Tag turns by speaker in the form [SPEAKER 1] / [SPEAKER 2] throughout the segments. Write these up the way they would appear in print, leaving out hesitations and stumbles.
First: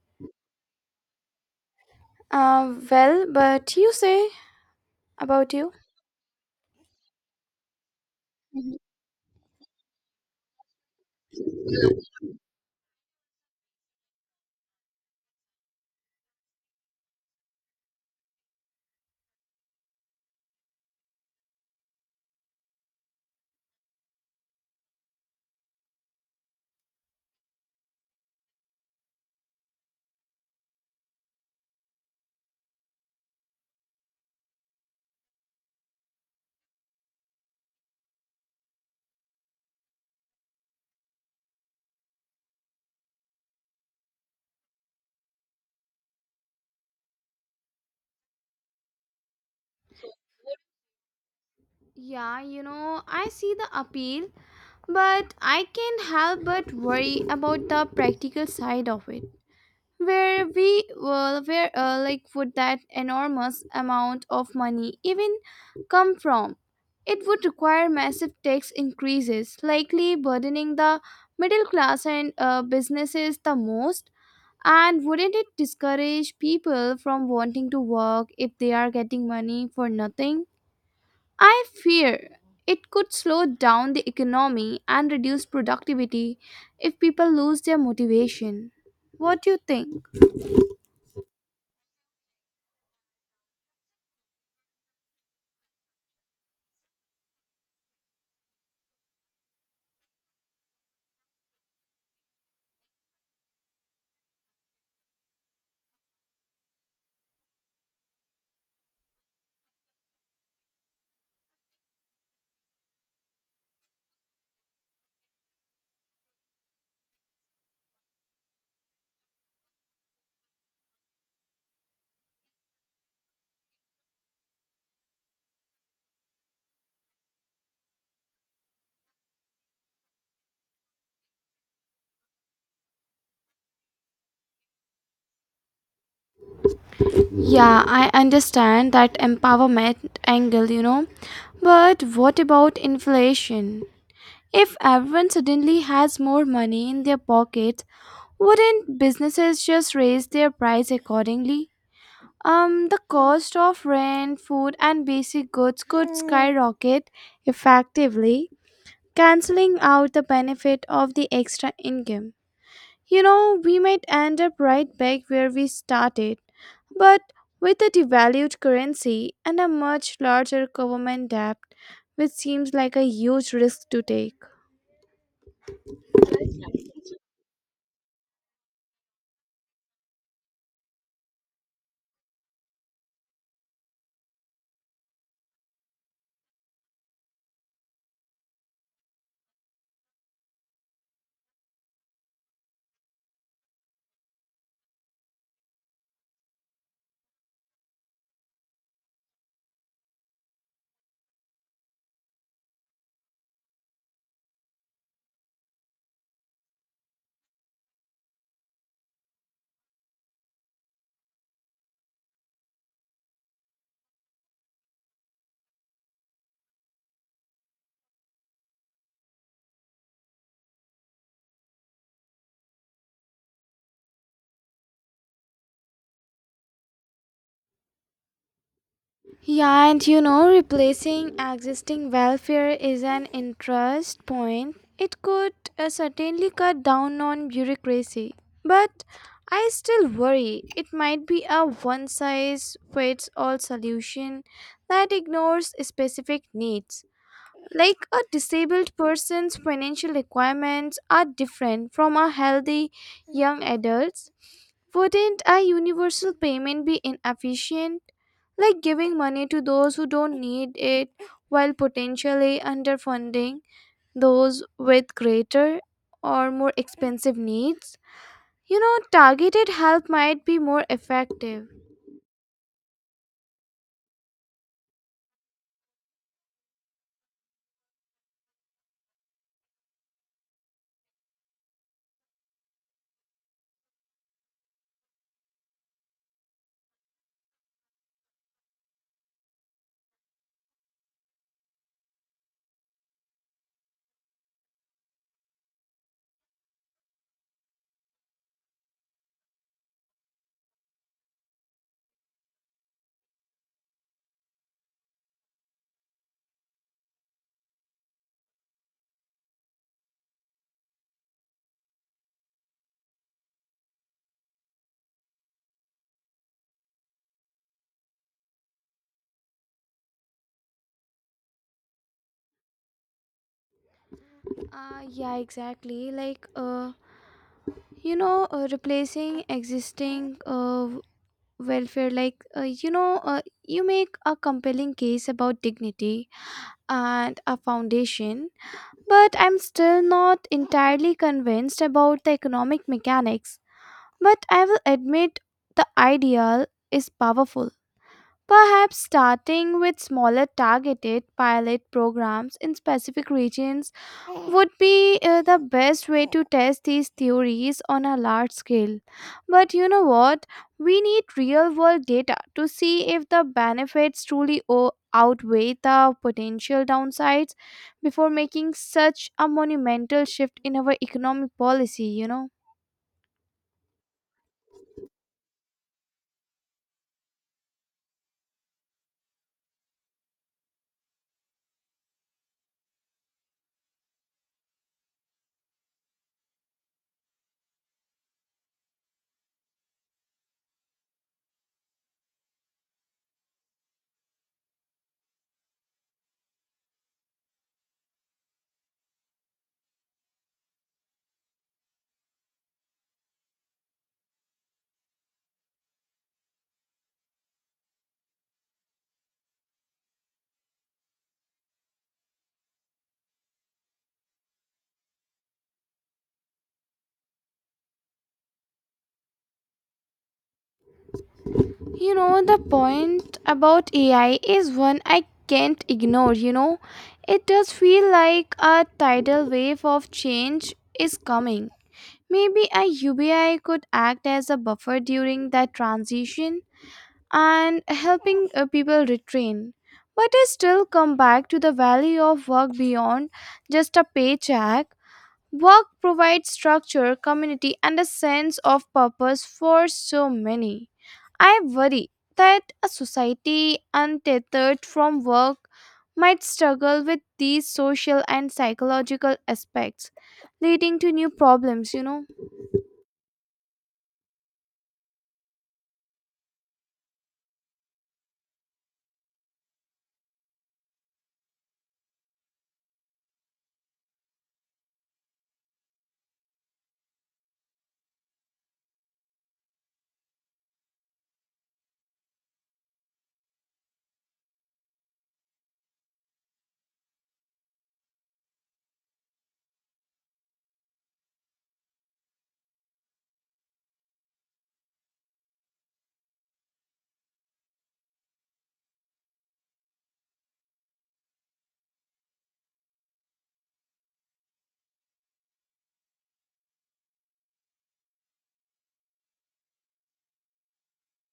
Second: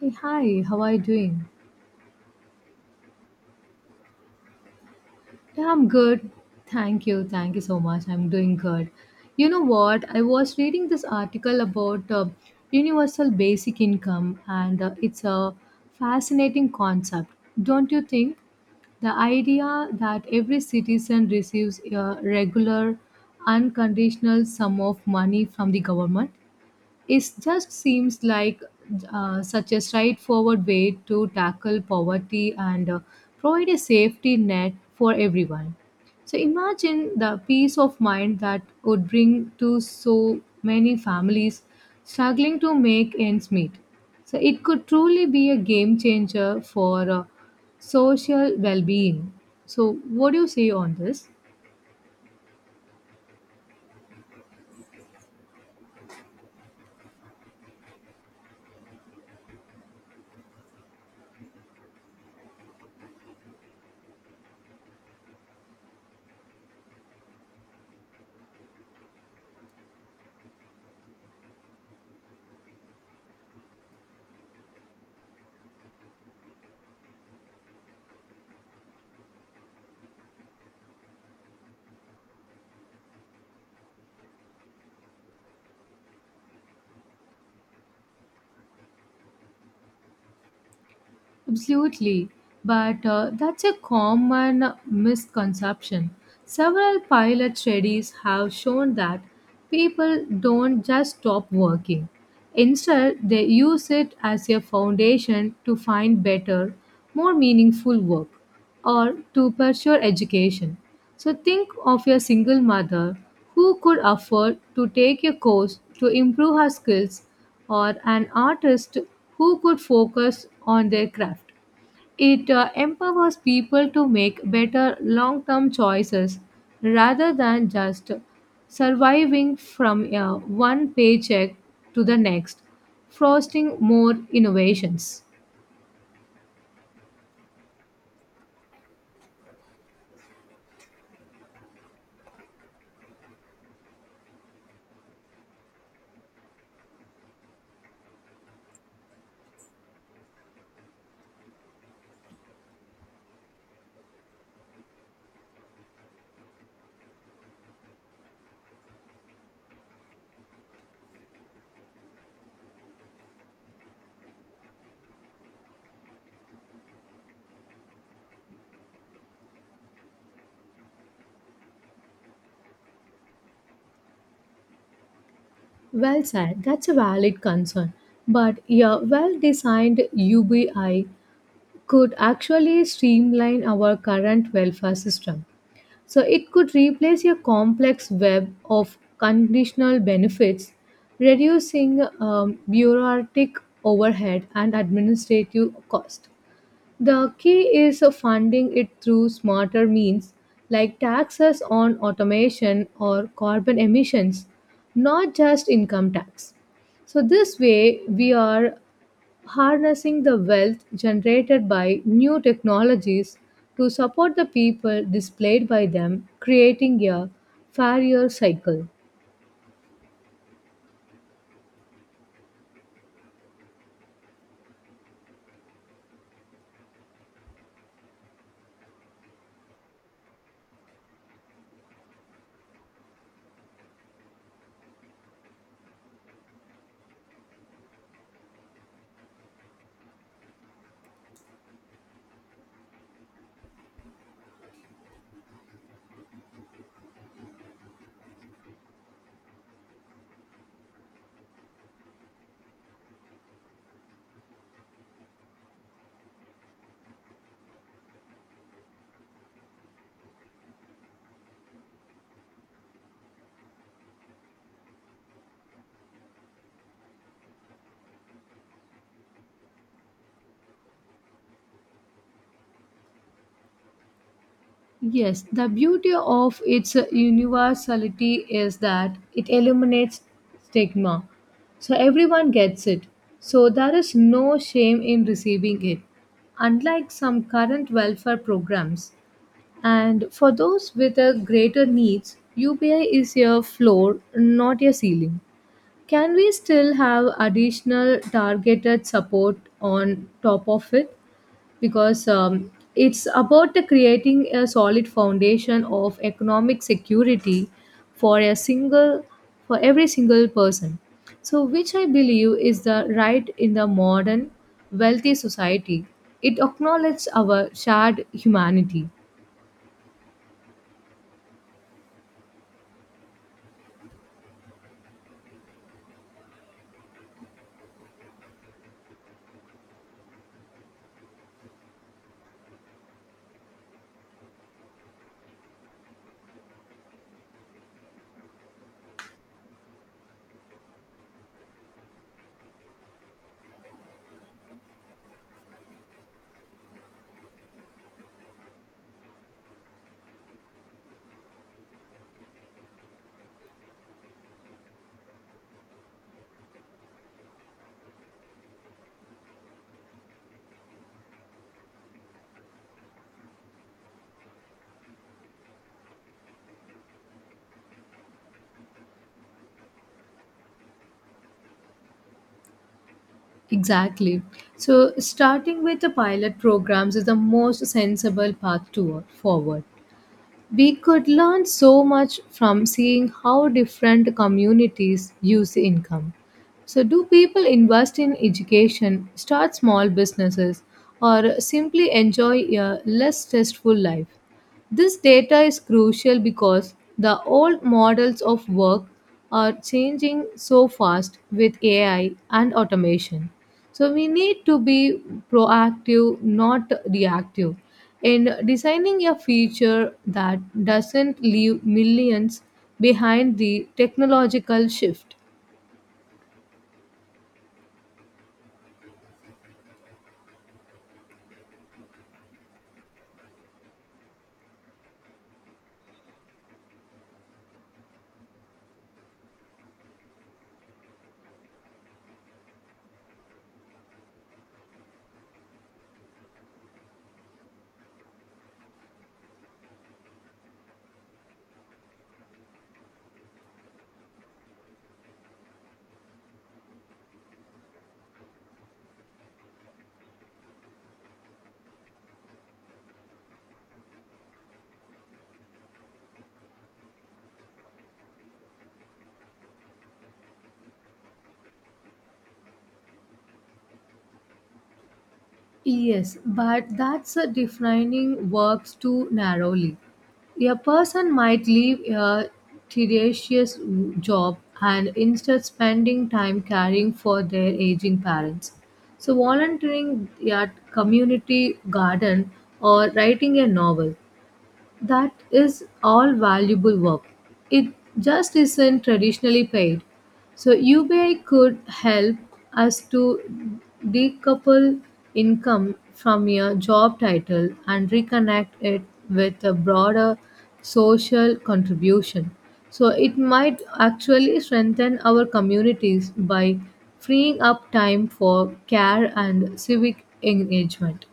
[SPEAKER 1] Hey, hi, how are you doing?
[SPEAKER 2] But you say about
[SPEAKER 1] Yeah,
[SPEAKER 2] you.
[SPEAKER 1] I'm good. Thank you. Thank you so much. I'm doing
[SPEAKER 2] Mhm.
[SPEAKER 1] good. You know what? I was reading this article about universal basic income, and it's a fascinating concept, don't you think? The idea that every citizen receives a regular, unconditional sum of money from the government. It just seems like such a straightforward way to tackle poverty and provide a safety net for everyone. So imagine the peace of mind that could bring to so many families struggling to make ends meet. So it could truly be a game changer for social well being. So, what do you say on this?
[SPEAKER 2] Yeah, you know, I see the appeal, but I can't help but worry about the practical side of it. Where we, well, where like would that enormous amount of money even come from? It would require massive tax increases, likely burdening the middle class and businesses the most. And wouldn't it discourage people from wanting to work if they are getting money for nothing? I fear it could slow down the economy and reduce productivity if people lose their motivation. What do you think?
[SPEAKER 1] Absolutely, but that's a common misconception. Several pilot studies have shown that people don't just stop working. Instead, they use it as a foundation to find better, more meaningful work or to pursue education. So, think of a single mother who could afford to take a course to improve her skills, or an artist who could focus on their craft. It empowers people to make better long term choices rather than just surviving from one paycheck to the next, fostering more innovations.
[SPEAKER 2] Yeah, I understand that empowerment angle. But what about inflation? If everyone suddenly has more money in their pockets, wouldn't businesses just raise their price accordingly? The cost of rent, food, and basic goods could skyrocket effectively, canceling out the benefit of the extra income. You know, we might end up right back where we started, but with a devalued currency and a much larger government debt, which seems like a huge risk to take.
[SPEAKER 1] Well said, that's a valid concern. But a well designed UBI could actually streamline our current welfare system. So it could replace a complex web of conditional benefits, reducing bureaucratic overhead and administrative cost. The key is funding it through smarter means like taxes on automation or carbon emissions, not just income tax. So this way we are harnessing the wealth generated by new technologies to support the people displayed by them, creating a fairer cycle.
[SPEAKER 2] Yeah, and you know, replacing existing welfare is an interest point. It could certainly cut down on bureaucracy, but I still worry it might be a one size fits all solution that ignores specific needs. Like a disabled person's financial requirements are different from a healthy young adult's. Wouldn't a universal payment be inefficient? Like giving money to those who don't need it while potentially underfunding those with greater or more expensive needs? You know, targeted help might be more effective.
[SPEAKER 1] Yes, the beauty of its universality is that it eliminates stigma. So everyone gets it. So there is no shame in receiving it, unlike some current welfare programs. And for those with a greater needs, UPI is a floor, not a ceiling. Can we still have additional targeted support on top of it? Because it's about the creating a solid foundation of economic security for a single, for every single person. So, which I believe is the right in the modern wealthy society. It acknowledges our shared humanity.
[SPEAKER 2] Yeah, exactly. Like, you know, replacing existing welfare like you know you make a compelling case about dignity and a foundation, but I'm still not entirely convinced about the economic mechanics, but I will admit the ideal is powerful. Perhaps starting with smaller targeted pilot programs in specific regions would be the best way to test these theories on a large scale. But you know what? We need real world data to see if the benefits truly outweigh the potential downsides before making such a monumental shift in our economic policy.
[SPEAKER 1] Exactly. So, starting with the pilot programs is the most sensible path toward forward. We could learn so much from seeing how different communities use income. So, do people invest in education, start small businesses, or simply enjoy a less stressful life? This data is crucial because the old models of work are changing so fast with AI and automation. So we need to be proactive, not reactive, in designing a future that doesn't leave millions behind the technological shift.
[SPEAKER 2] You know, the point about AI is one I can't ignore. You know, it does feel like a tidal wave of change is coming. Maybe a UBI could act as a buffer during that transition and helping people retrain. But I still come back to the value of work beyond just a paycheck. Work provides structure, community, and a sense of purpose for so many. I worry that a society untethered from work might struggle with these social and psychological aspects, leading to new problems.
[SPEAKER 1] Yes, but that's a defining works too narrowly. A person might leave a tedious job and instead spending time caring for their aging parents. So volunteering at community garden or writing a novel. That is all valuable work. It just isn't traditionally paid. So UBI could help us to decouple income from your job title and reconnect it with a broader social contribution. So it might actually strengthen our communities by freeing up time for care and civic engagement.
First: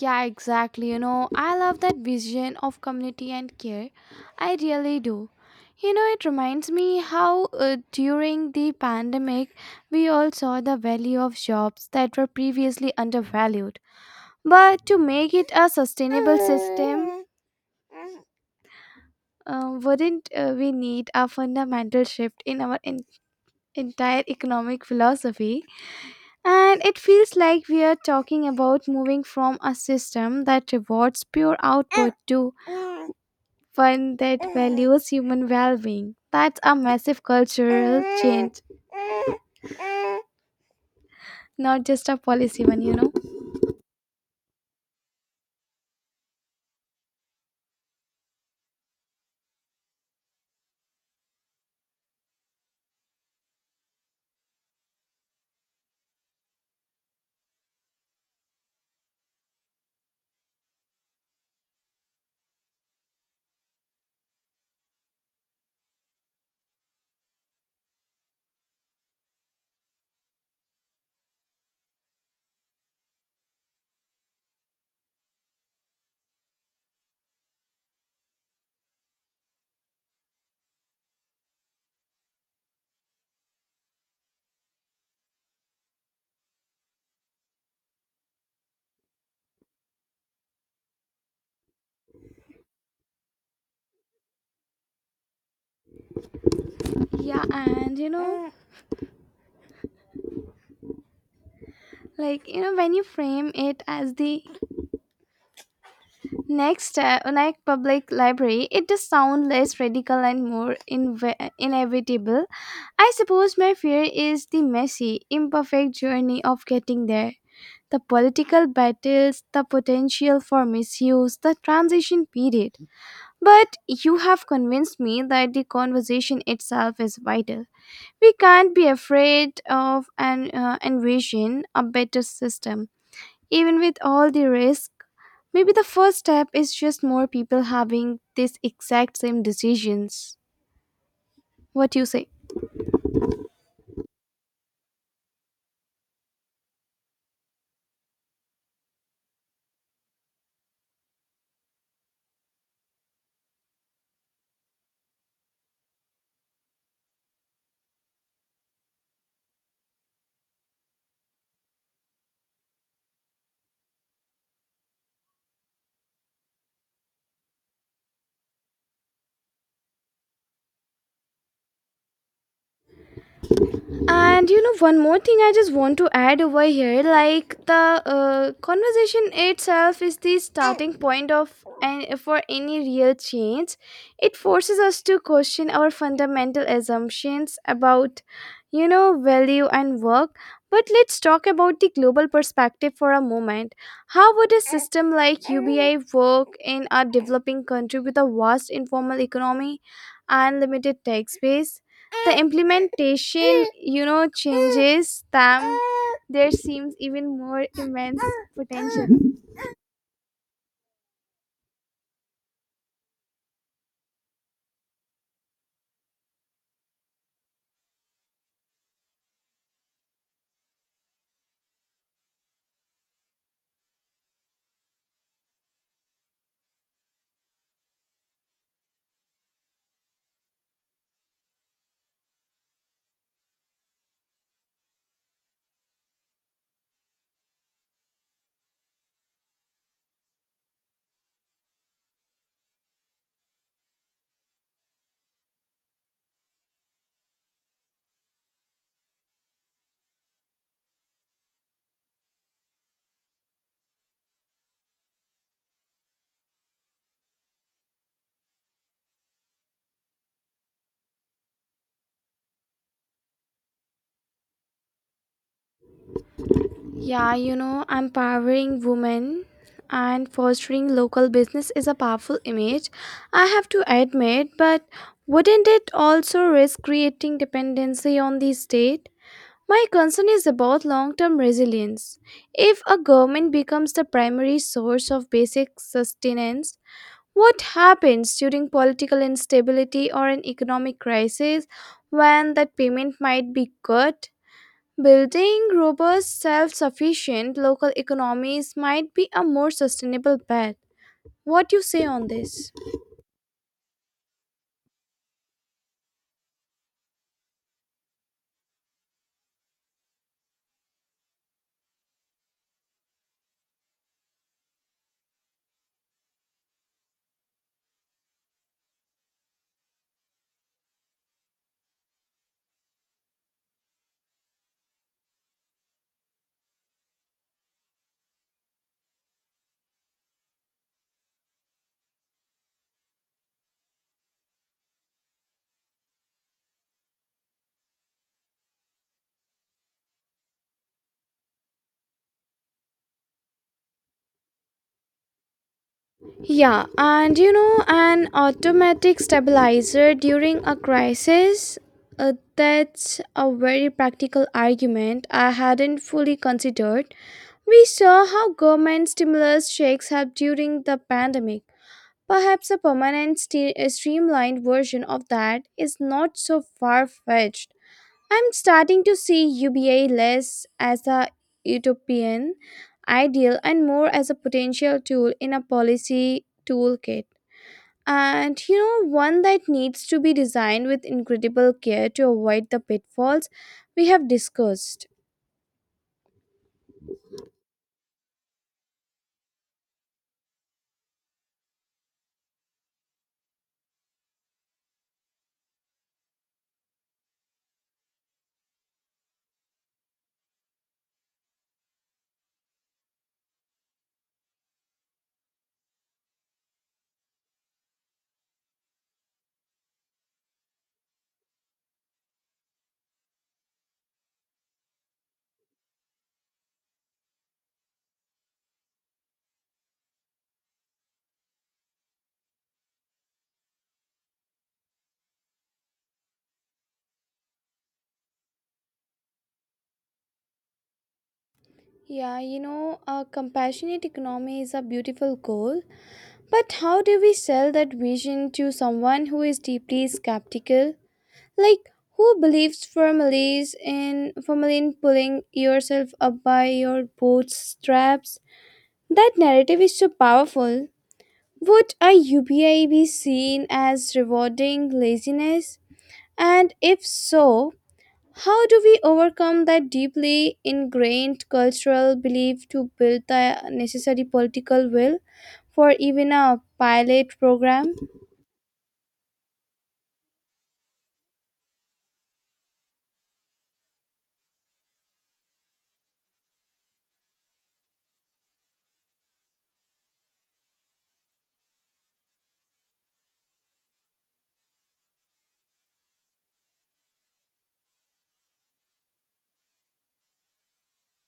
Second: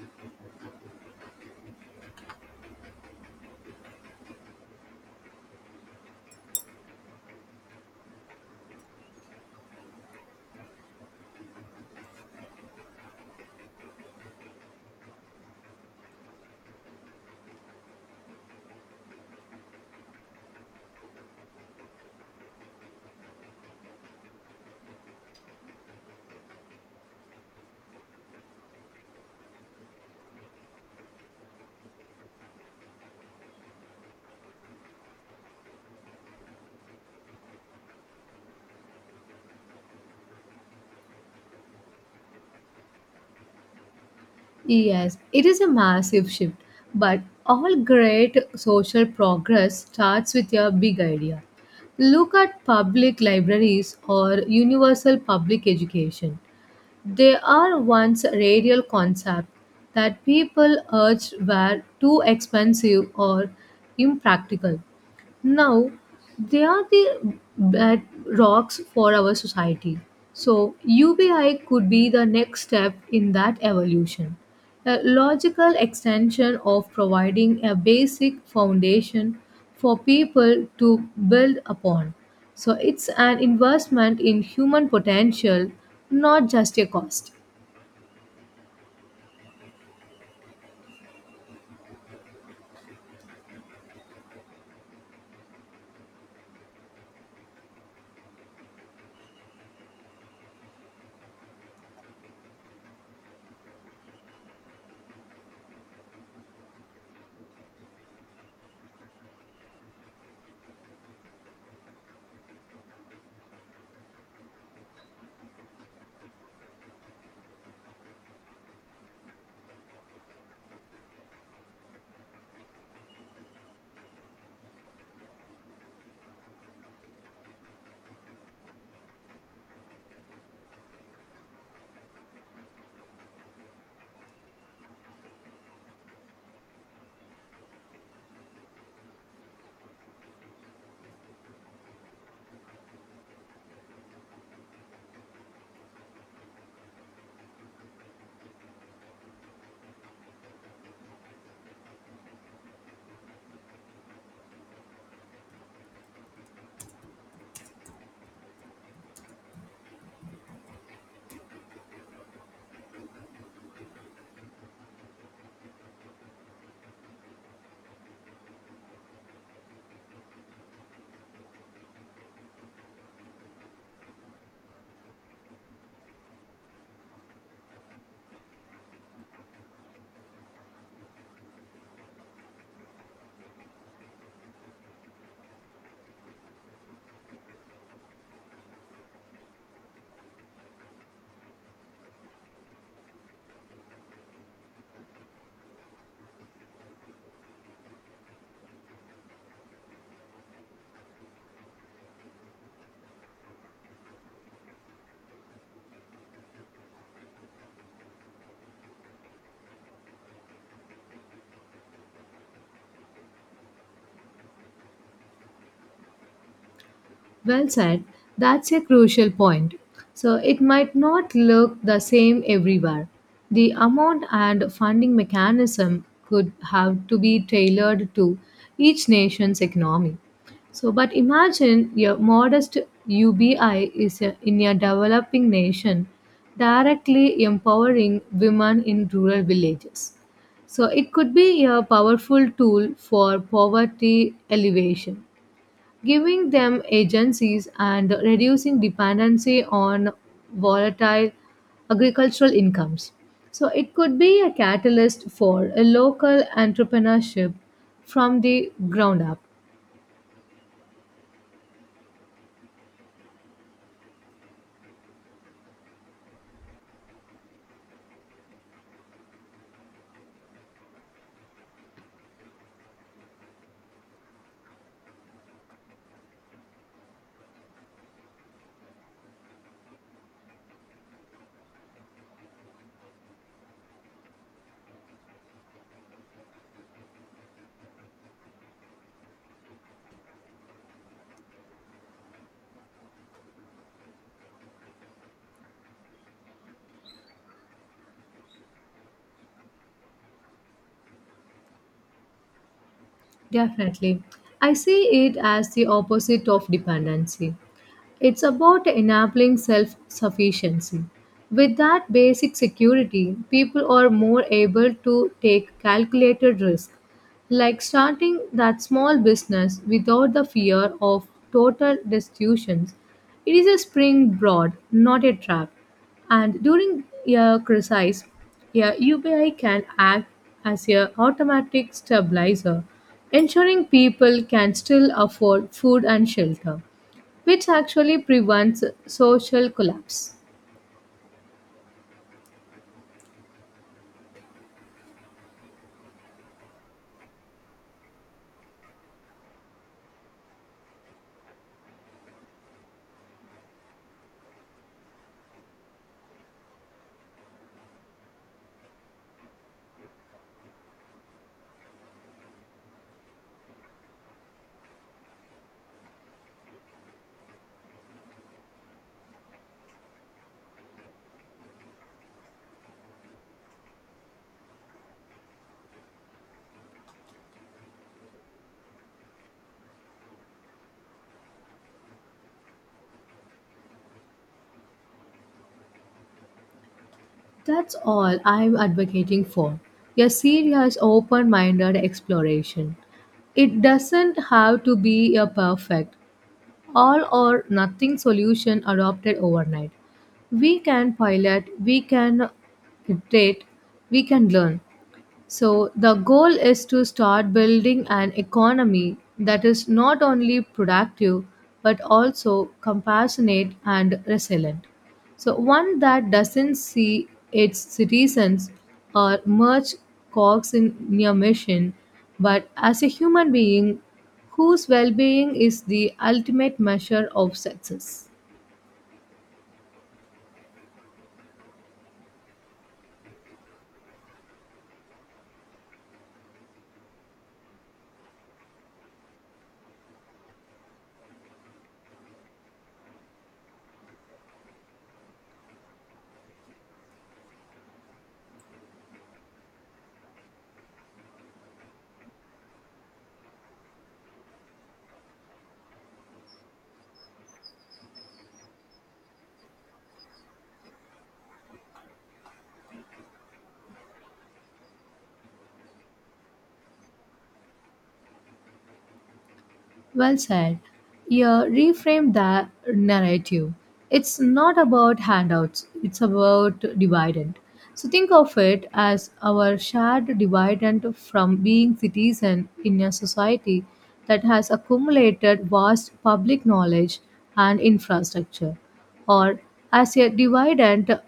[SPEAKER 2] Yeah, exactly. You know, I love that vision of community and care. I really do. You know, it reminds me how during the pandemic, we all saw the value of jobs that were previously undervalued. But to make it a sustainable system, wouldn't we need a fundamental shift in our entire economic philosophy? And it feels like we are talking about moving from a system that rewards pure output to one that values human well being. That's a massive cultural change, not just a policy one.
[SPEAKER 1] Yes, it is a massive shift, but all great social progress starts with a big idea. Look at public libraries or universal public education. They are once radial concept that people urged were too expensive or impractical. Now, they are the bedrocks for our society. So, UBI could be the next step in that evolution, a logical extension of providing a basic foundation for people to build upon. So, it's an investment in human potential, not just a cost.
[SPEAKER 2] Yeah, and when you frame it as the next step, like public library, it does sound less radical and more inevitable. I suppose my fear is the messy, imperfect journey of getting there. The political battles, the potential for misuse, the transition period. But you have convinced me that the conversation itself is vital. We can't be afraid of and envision a better system, even with all the risk. Maybe the first step is just more people having this exact same decisions. What do you say? And you know, one more thing I just want to add over here like the conversation itself is the starting point of and for any real change. It forces us to question our fundamental assumptions about, you know, value and work. But let's talk about the global perspective for a moment. How would a system like UBI work in a developing country with a vast informal economy and limited tax base? The implementation, you know, changes them, there seems even more immense potential.
[SPEAKER 1] Well said. That's a crucial point. So it might not look the same everywhere. The amount and funding mechanism could have to be tailored to each nation's economy. So, but imagine your modest UBI in a developing nation directly empowering women in rural villages. So, it could be a powerful tool for poverty alleviation giving them agencies and reducing dependency on volatile agricultural incomes. So, it could be a catalyst for a local entrepreneurship from the ground up.
[SPEAKER 2] Yeah, you know, empowering women and fostering local business is a powerful image. I have to admit, but wouldn't it also risk creating dependency on the state? My concern is about long term resilience. If a government becomes the primary source of basic sustenance, what happens during political instability or an economic crisis when that payment might be cut? Building robust, self sufficient local economies might be a more sustainable path. What you say on this?
[SPEAKER 1] Definitely. I see it as the opposite of dependency. It's about enabling self sufficiency. With that basic security, people are more able to take calculated risk, like starting that small business without the fear of total destitution. It is a springboard, not a trap. And during a crisis, a UPI can act as a automatic stabilizer, ensuring people can still afford food and shelter, which actually prevents social collapse.
[SPEAKER 2] Yeah, and you know, an automatic stabilizer during a crisis. That's a very practical argument I hadn't fully considered. We saw how government stimulus checks helped during the pandemic. Perhaps a permanent, a streamlined version of that is not so far fetched. I'm starting to see UBA less as a utopian ideal and more as a potential tool in a policy toolkit. And you know, one that needs to be designed with incredible care to avoid the pitfalls we have discussed.
[SPEAKER 1] That's all I'm advocating for, a serious, open minded exploration. It doesn't have to be a perfect, all or nothing solution adopted overnight. We can pilot, we can iterate, we can learn. So, the goal is to start building an economy that is not only productive but also compassionate and resilient. So, one that doesn't see its citizens or merge cogs in your mission, but as a human being whose well being is the ultimate measure of success.
[SPEAKER 2] Yeah, you know, a compassionate economy is a beautiful goal, but how do we sell that vision to someone who is deeply skeptical? Like, who believes firmly in pulling yourself up by your bootstraps? That narrative is so powerful. Would a UBI be seen as rewarding laziness? And if so, how do we overcome that deeply ingrained cultural belief to build the necessary political will for even a pilot program?
[SPEAKER 1] Well said. You reframe that narrative. It's not about handouts, it's about dividend. So think of it as our shared dividend from being citizen in a society that has accumulated vast public knowledge and infrastructure, or as a dividend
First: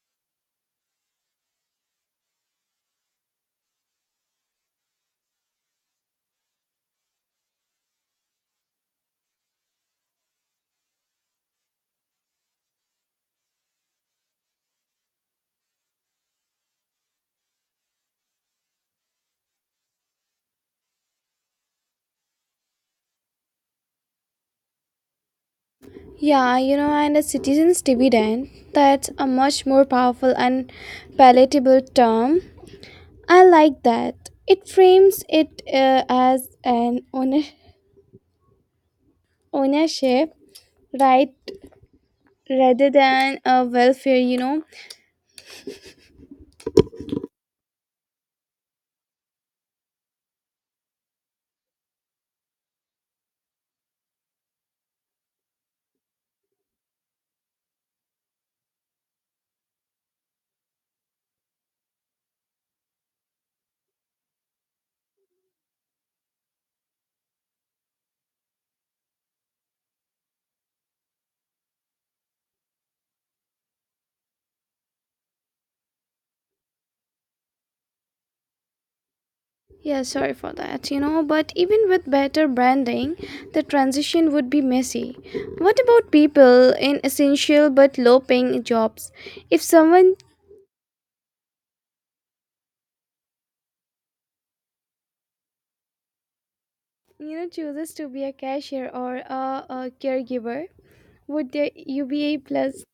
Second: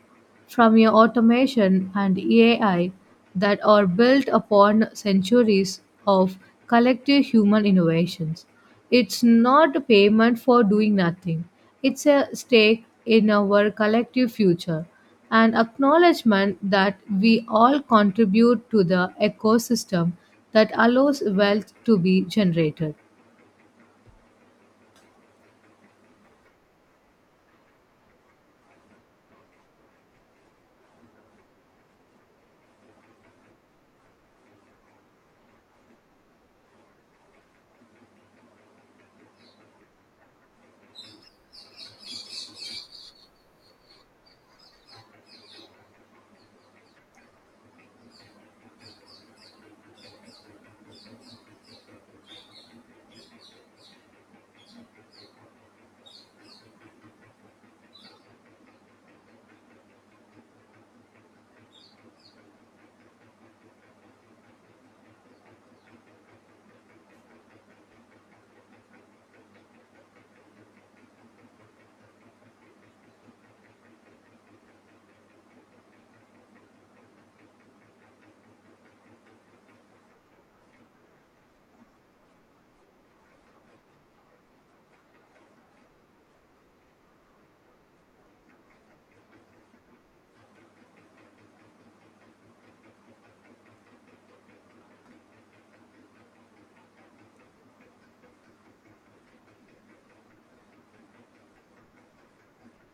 [SPEAKER 1] from your automation and AI that are built upon centuries of collective human innovations. It's not a payment for doing nothing, it's a stake in our collective future, an acknowledgement that we all contribute to the ecosystem that allows wealth to be generated.
[SPEAKER 2] Yeah, you know, and a citizen's dividend, that's a much more powerful and palatable term. I like that. It frames it as an ownership right rather than a welfare, you know. Yeah, sorry for that, you know, but even with better branding, the transition would be messy. What about people in essential but low paying jobs? If someone you know chooses to be a cashier or a caregiver, would the UBA plus.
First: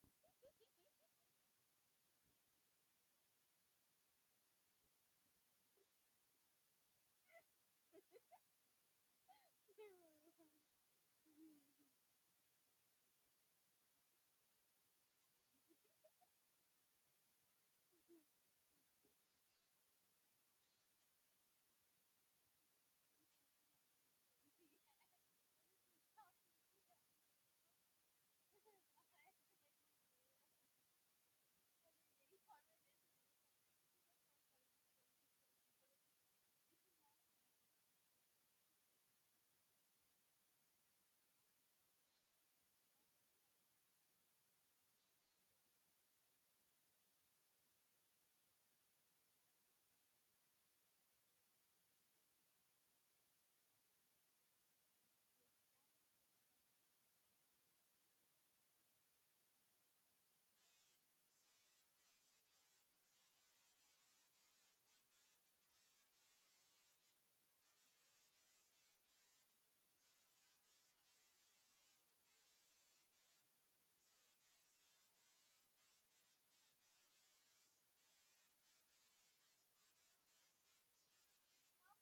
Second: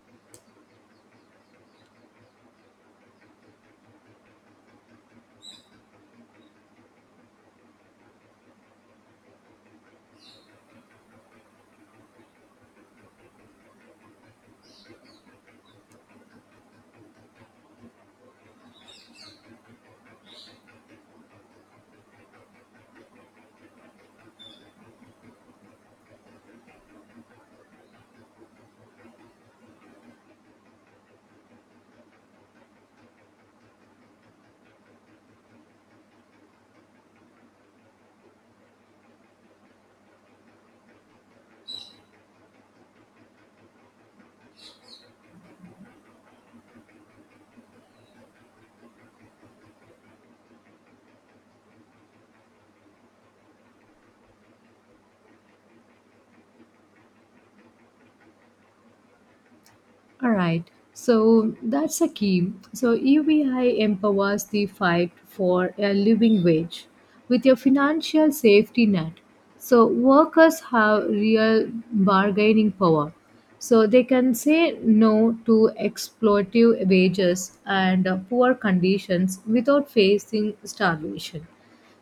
[SPEAKER 1] All right. So that's a key. So UBI empowers the fight for a living wage with your financial safety net. So workers have real bargaining power. So they can say no to exploitative wages and poor conditions without facing starvation.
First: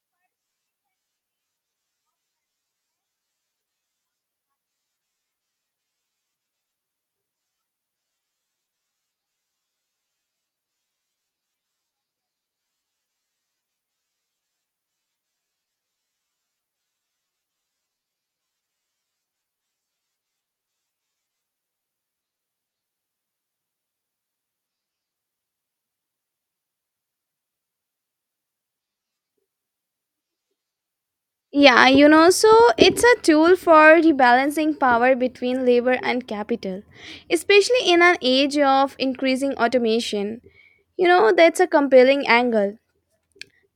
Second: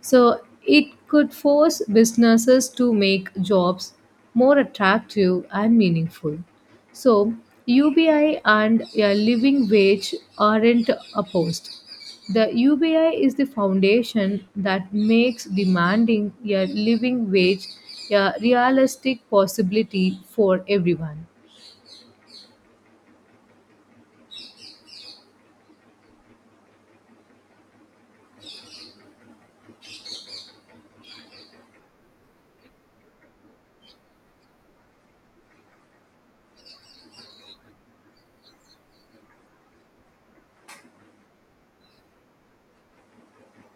[SPEAKER 1] So it could force businesses to make jobs more attractive and meaningful. So UBI and a living wage aren't opposed. The UBI is the foundation that makes demanding a living wage a realistic possibility for everyone.
[SPEAKER 2] Yeah, you know, so it's a tool for rebalancing power between labor and capital, especially in an age of increasing automation. You know, that's a compelling angle.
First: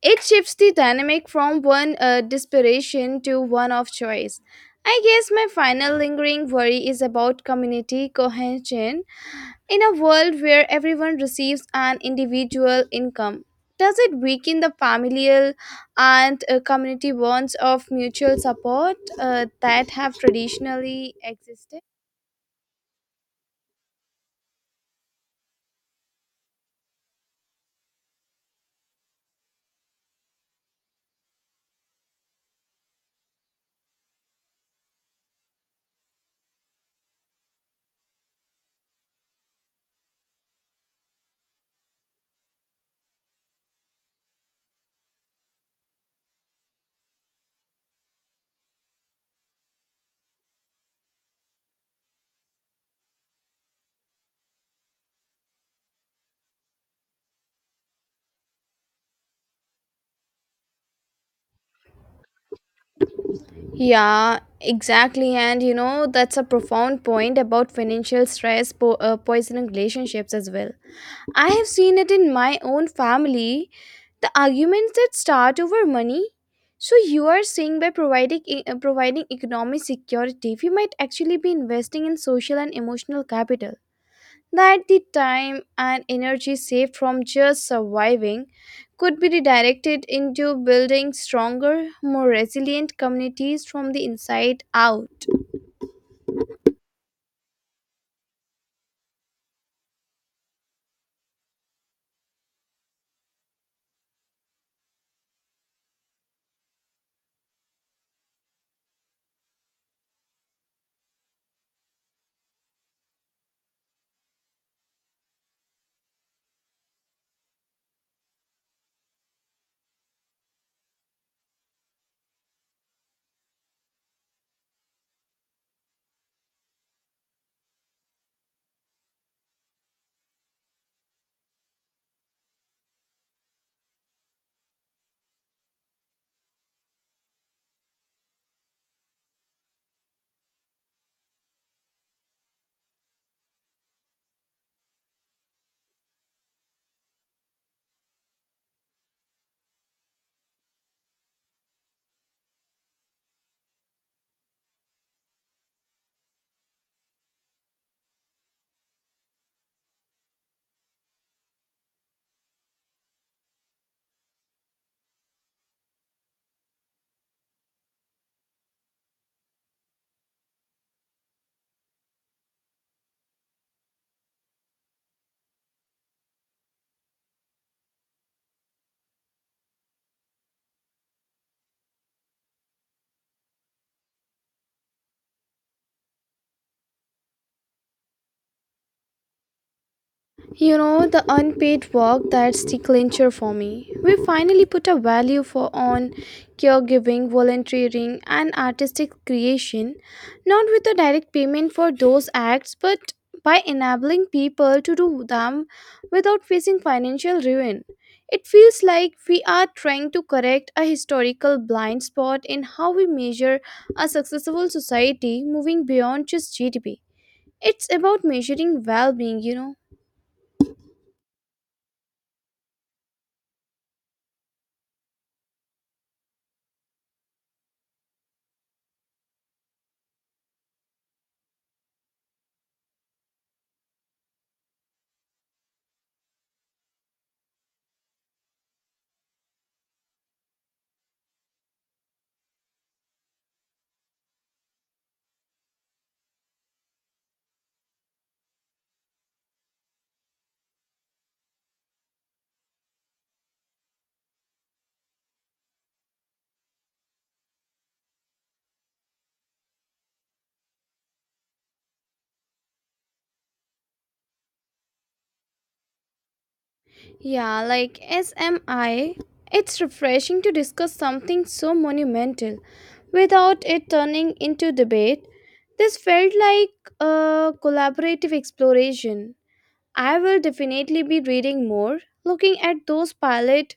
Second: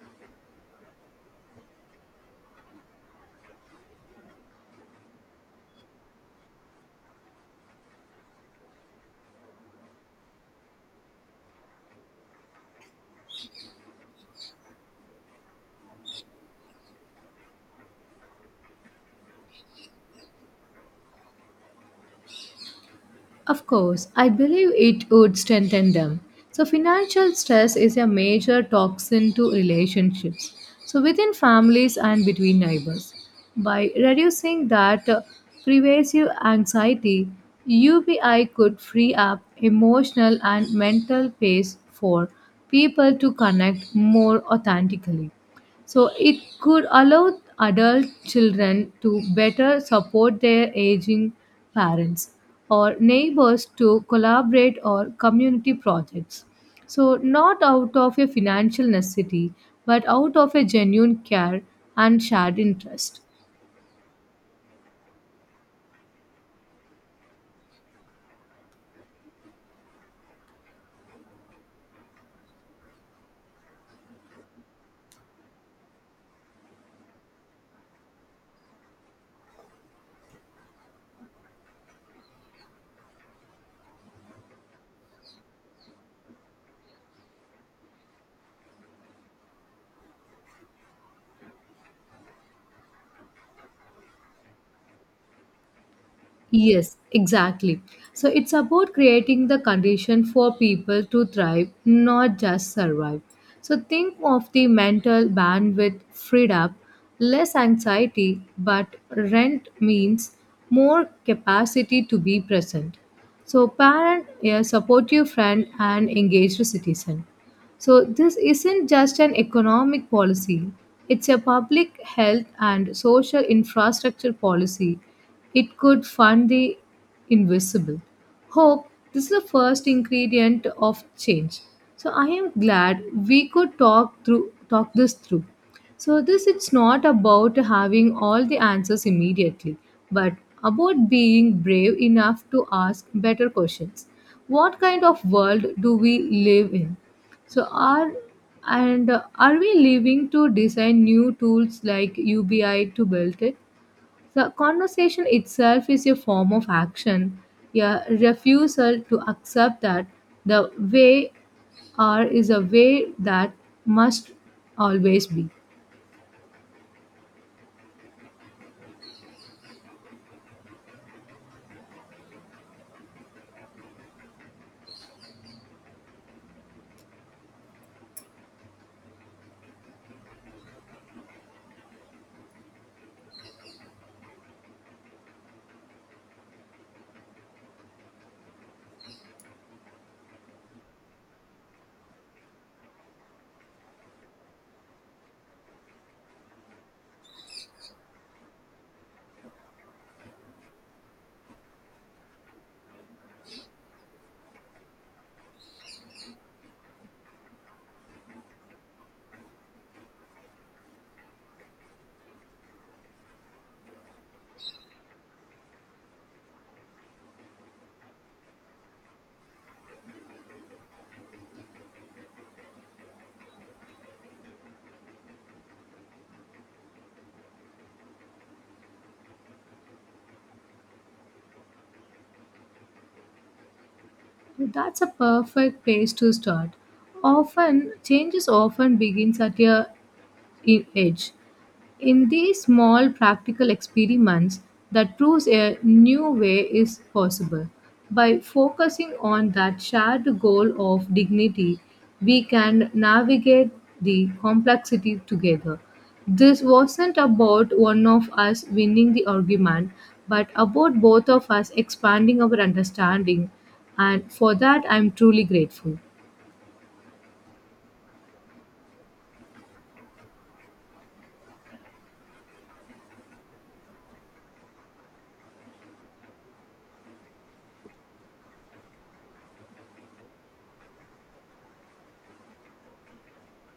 [SPEAKER 2] It shifts the dynamic from one desperation to one of choice. I guess my final lingering worry is about community cohesion. In a world where everyone receives an individual income, does it weaken the familial and community bonds of mutual support that have traditionally existed?
[SPEAKER 1] Of course, I believe it would strengthen them. So, financial stress is a major toxin to relationships, so within families and between neighbors. By reducing that pervasive anxiety, UBI could free up emotional and mental space for people to connect more authentically. So it could allow adult children to better support their aging parents or neighbors to collaborate or community projects. So not out of a financial necessity, but out of a genuine care and shared interest.
[SPEAKER 2] Yeah, exactly. And you know, that's a profound point about financial stress poisoning relationships as well. I have seen it in my own family, the arguments that start over money. So you are saying by providing providing economic security, we might actually be investing in social and emotional capital. That the time and energy saved from just surviving could be redirected into building stronger, more resilient communities from the inside out.
[SPEAKER 1] Yes, exactly. So it's about creating the condition for people to thrive, not just survive. So think of the mental bandwidth freed up, less anxiety, but rent means more capacity to be present. So parent, a supportive friend, and engaged citizen. So, this isn't just an economic policy, it's a public health and social infrastructure policy. It could fund the invisible. Hope, this is the first ingredient of change. So, I am glad we could talk this through. So, this it's not about having all the answers immediately, but about being brave enough to ask better questions. What kind of world do we live in? So are and are we leaving to design new tools like UBI to build it? The conversation itself is a form of action, a refusal to accept that the way are is a way that must always be.
[SPEAKER 2] You know, the unpaid work, that's the clincher for me. We finally put a value for on caregiving, volunteering, and artistic creation, not with a direct payment for those acts, but by enabling people to do them without facing financial ruin. It feels like we are trying to correct a historical blind spot in how we measure a successful society moving beyond just GDP. It's about measuring well being, you know.
[SPEAKER 1] That's a perfect place to start. Often changes often begins at a in edge. In these small practical experiments that proves a new way is possible. By focusing on that shared goal of dignity, we can navigate the complexity together. This wasn't about one of us winning the argument, but about both of us expanding our understanding, and for that, I'm truly grateful.
[SPEAKER 2] Yeah, like SMI, it's refreshing to discuss something so monumental without it turning into debate. This felt like a collaborative exploration. I will definitely be reading more, looking at those pilot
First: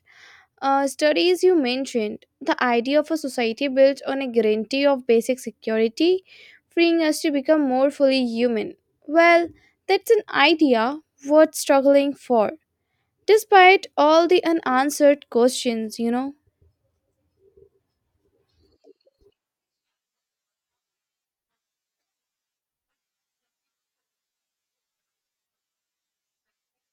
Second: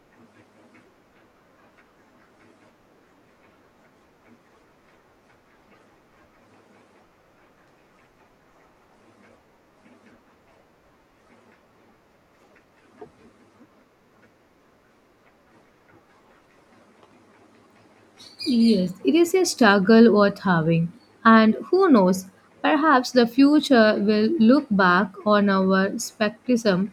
[SPEAKER 2] studies you mentioned. The idea of a society built on a guarantee of basic security, freeing us to become more fully human. Well, that's an idea worth struggling for despite all the unanswered questions, you know.
[SPEAKER 1] Yes, it is a struggle worth having. And who knows, perhaps the future will look back on our skepticism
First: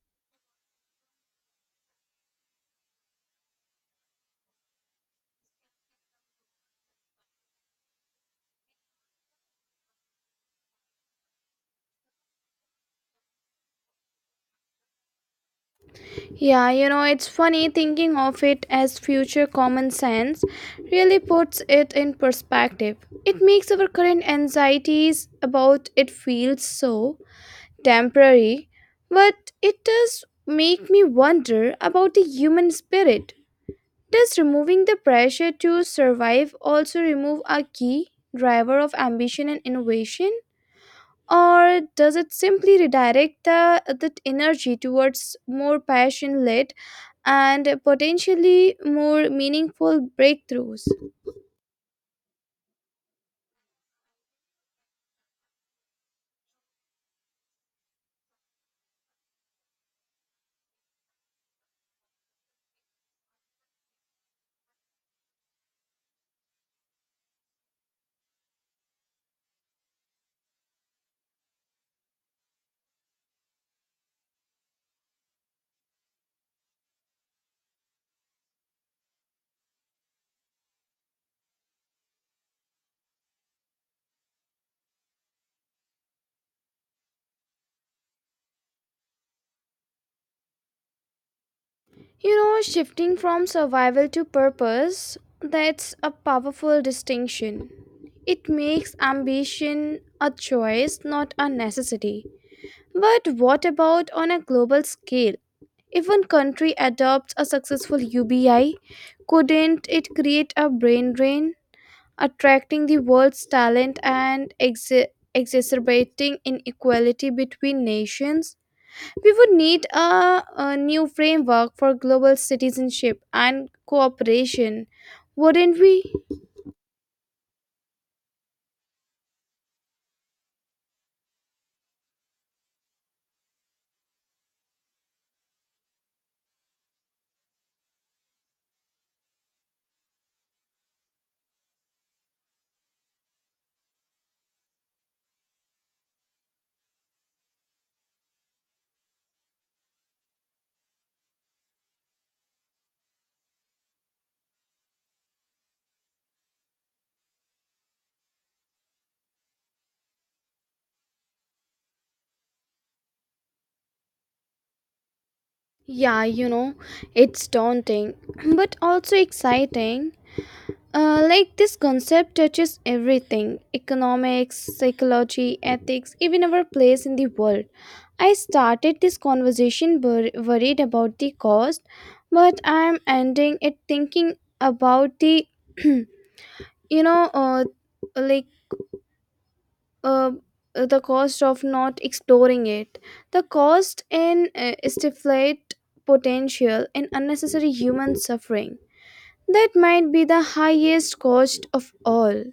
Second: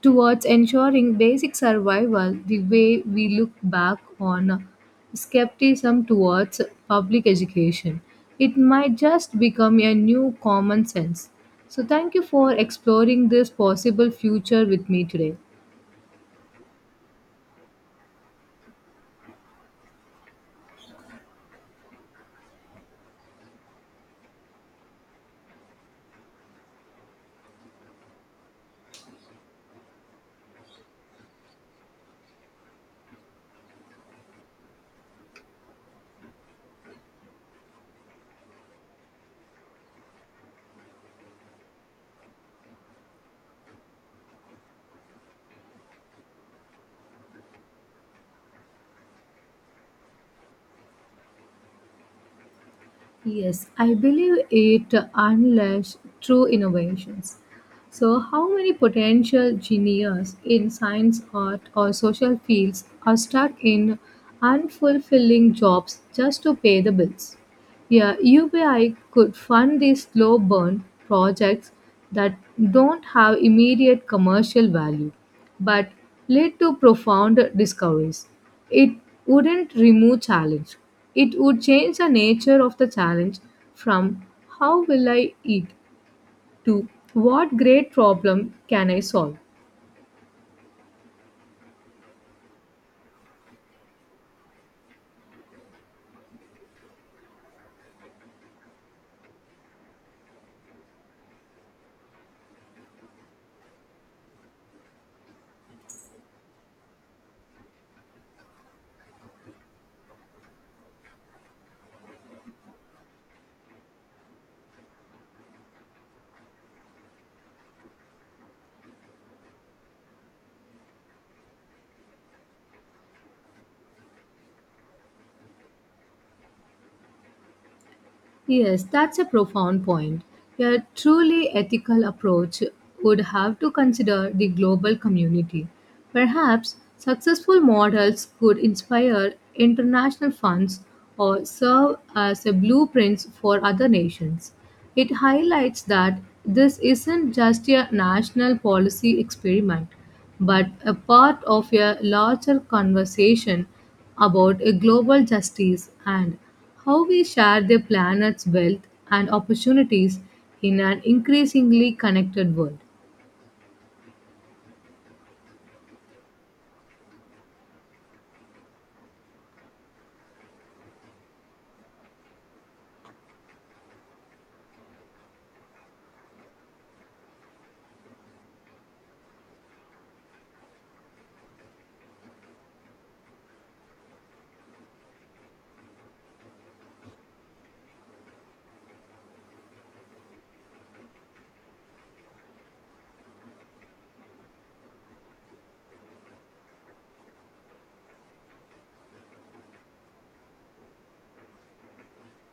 [SPEAKER 1] towards ensuring basic survival the way we look back on skepticism towards public education. It might just become a new common sense. So, thank you for exploring this possible future with me today.
[SPEAKER 2] Yeah, you know, it's funny thinking of it as future common sense really puts it in perspective. It makes our current anxieties about it feel so temporary, but it does make me wonder about the human spirit. Does removing the pressure to survive also remove a key driver of ambition and innovation, or does it simply redirect the energy towards more passion led and potentially more meaningful breakthroughs?
[SPEAKER 1] Yes, I believe it unleashes true innovations. So, how many potential geniuses in science, art, or social fields are stuck in unfulfilling jobs just to pay the bills? Yeah, UBI could fund these slow burn projects that don't have immediate commercial value but lead to profound discoveries. It wouldn't remove challenge. It would change the nature of the challenge from how will I eat to what great problem can I solve.
[SPEAKER 2] You know, shifting from survival to purpose, that's a powerful distinction. It makes ambition a choice, not a necessity. But what about on a global scale? If one country adopts a successful UBI, couldn't it create a brain drain, attracting the world's talent and exacerbating inequality between nations? We would need a new framework for global citizenship and cooperation, wouldn't we?
[SPEAKER 1] Yes, that's a profound point. A truly ethical approach would have to consider the global community. Perhaps successful models could inspire international funds or serve as a blueprint for other nations. It highlights that this isn't just a national policy experiment, but a part of a larger conversation about a global justice and how we share the planet's wealth and opportunities in an increasingly connected world.
[SPEAKER 2] Yeah, you know, it's daunting, but also exciting. Like this concept touches everything economics, psychology, ethics, even our place in the world. I started this conversation worried about the cost, but I'm ending it thinking about the, you know, like uh, the cost of not exploring it, the cost in stiflate potential and unnecessary human suffering. That might be the highest cost of all.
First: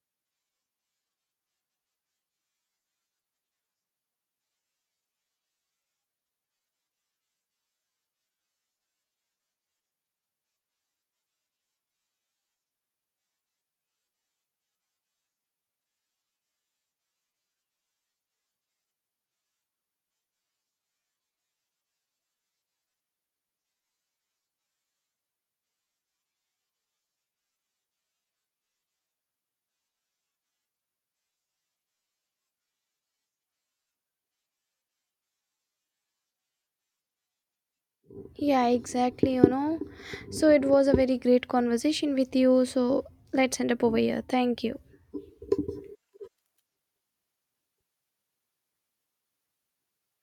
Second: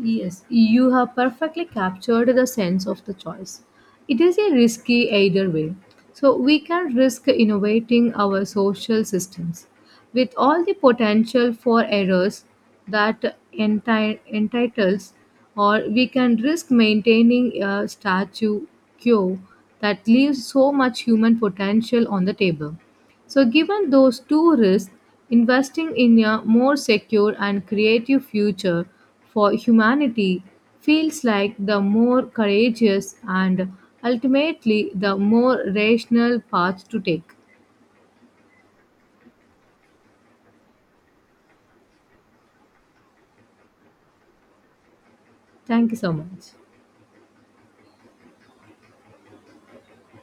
[SPEAKER 1] Yes, you have perfectly captured the sense of the choice. It is a risky either way. So we can risk innovating our social systems with all the potential for errors that entitles, or we can risk maintaining a status quo that leaves so much human potential on the table. So, given those two risks, investing in a more secure and creative future for humanity feels like the more courageous and ultimately the more rational path to take.
[SPEAKER 2] Yeah, exactly, you know. So it was a very great conversation with you. So let's end up over here. Thank you.
[SPEAKER 1] Thank you so much.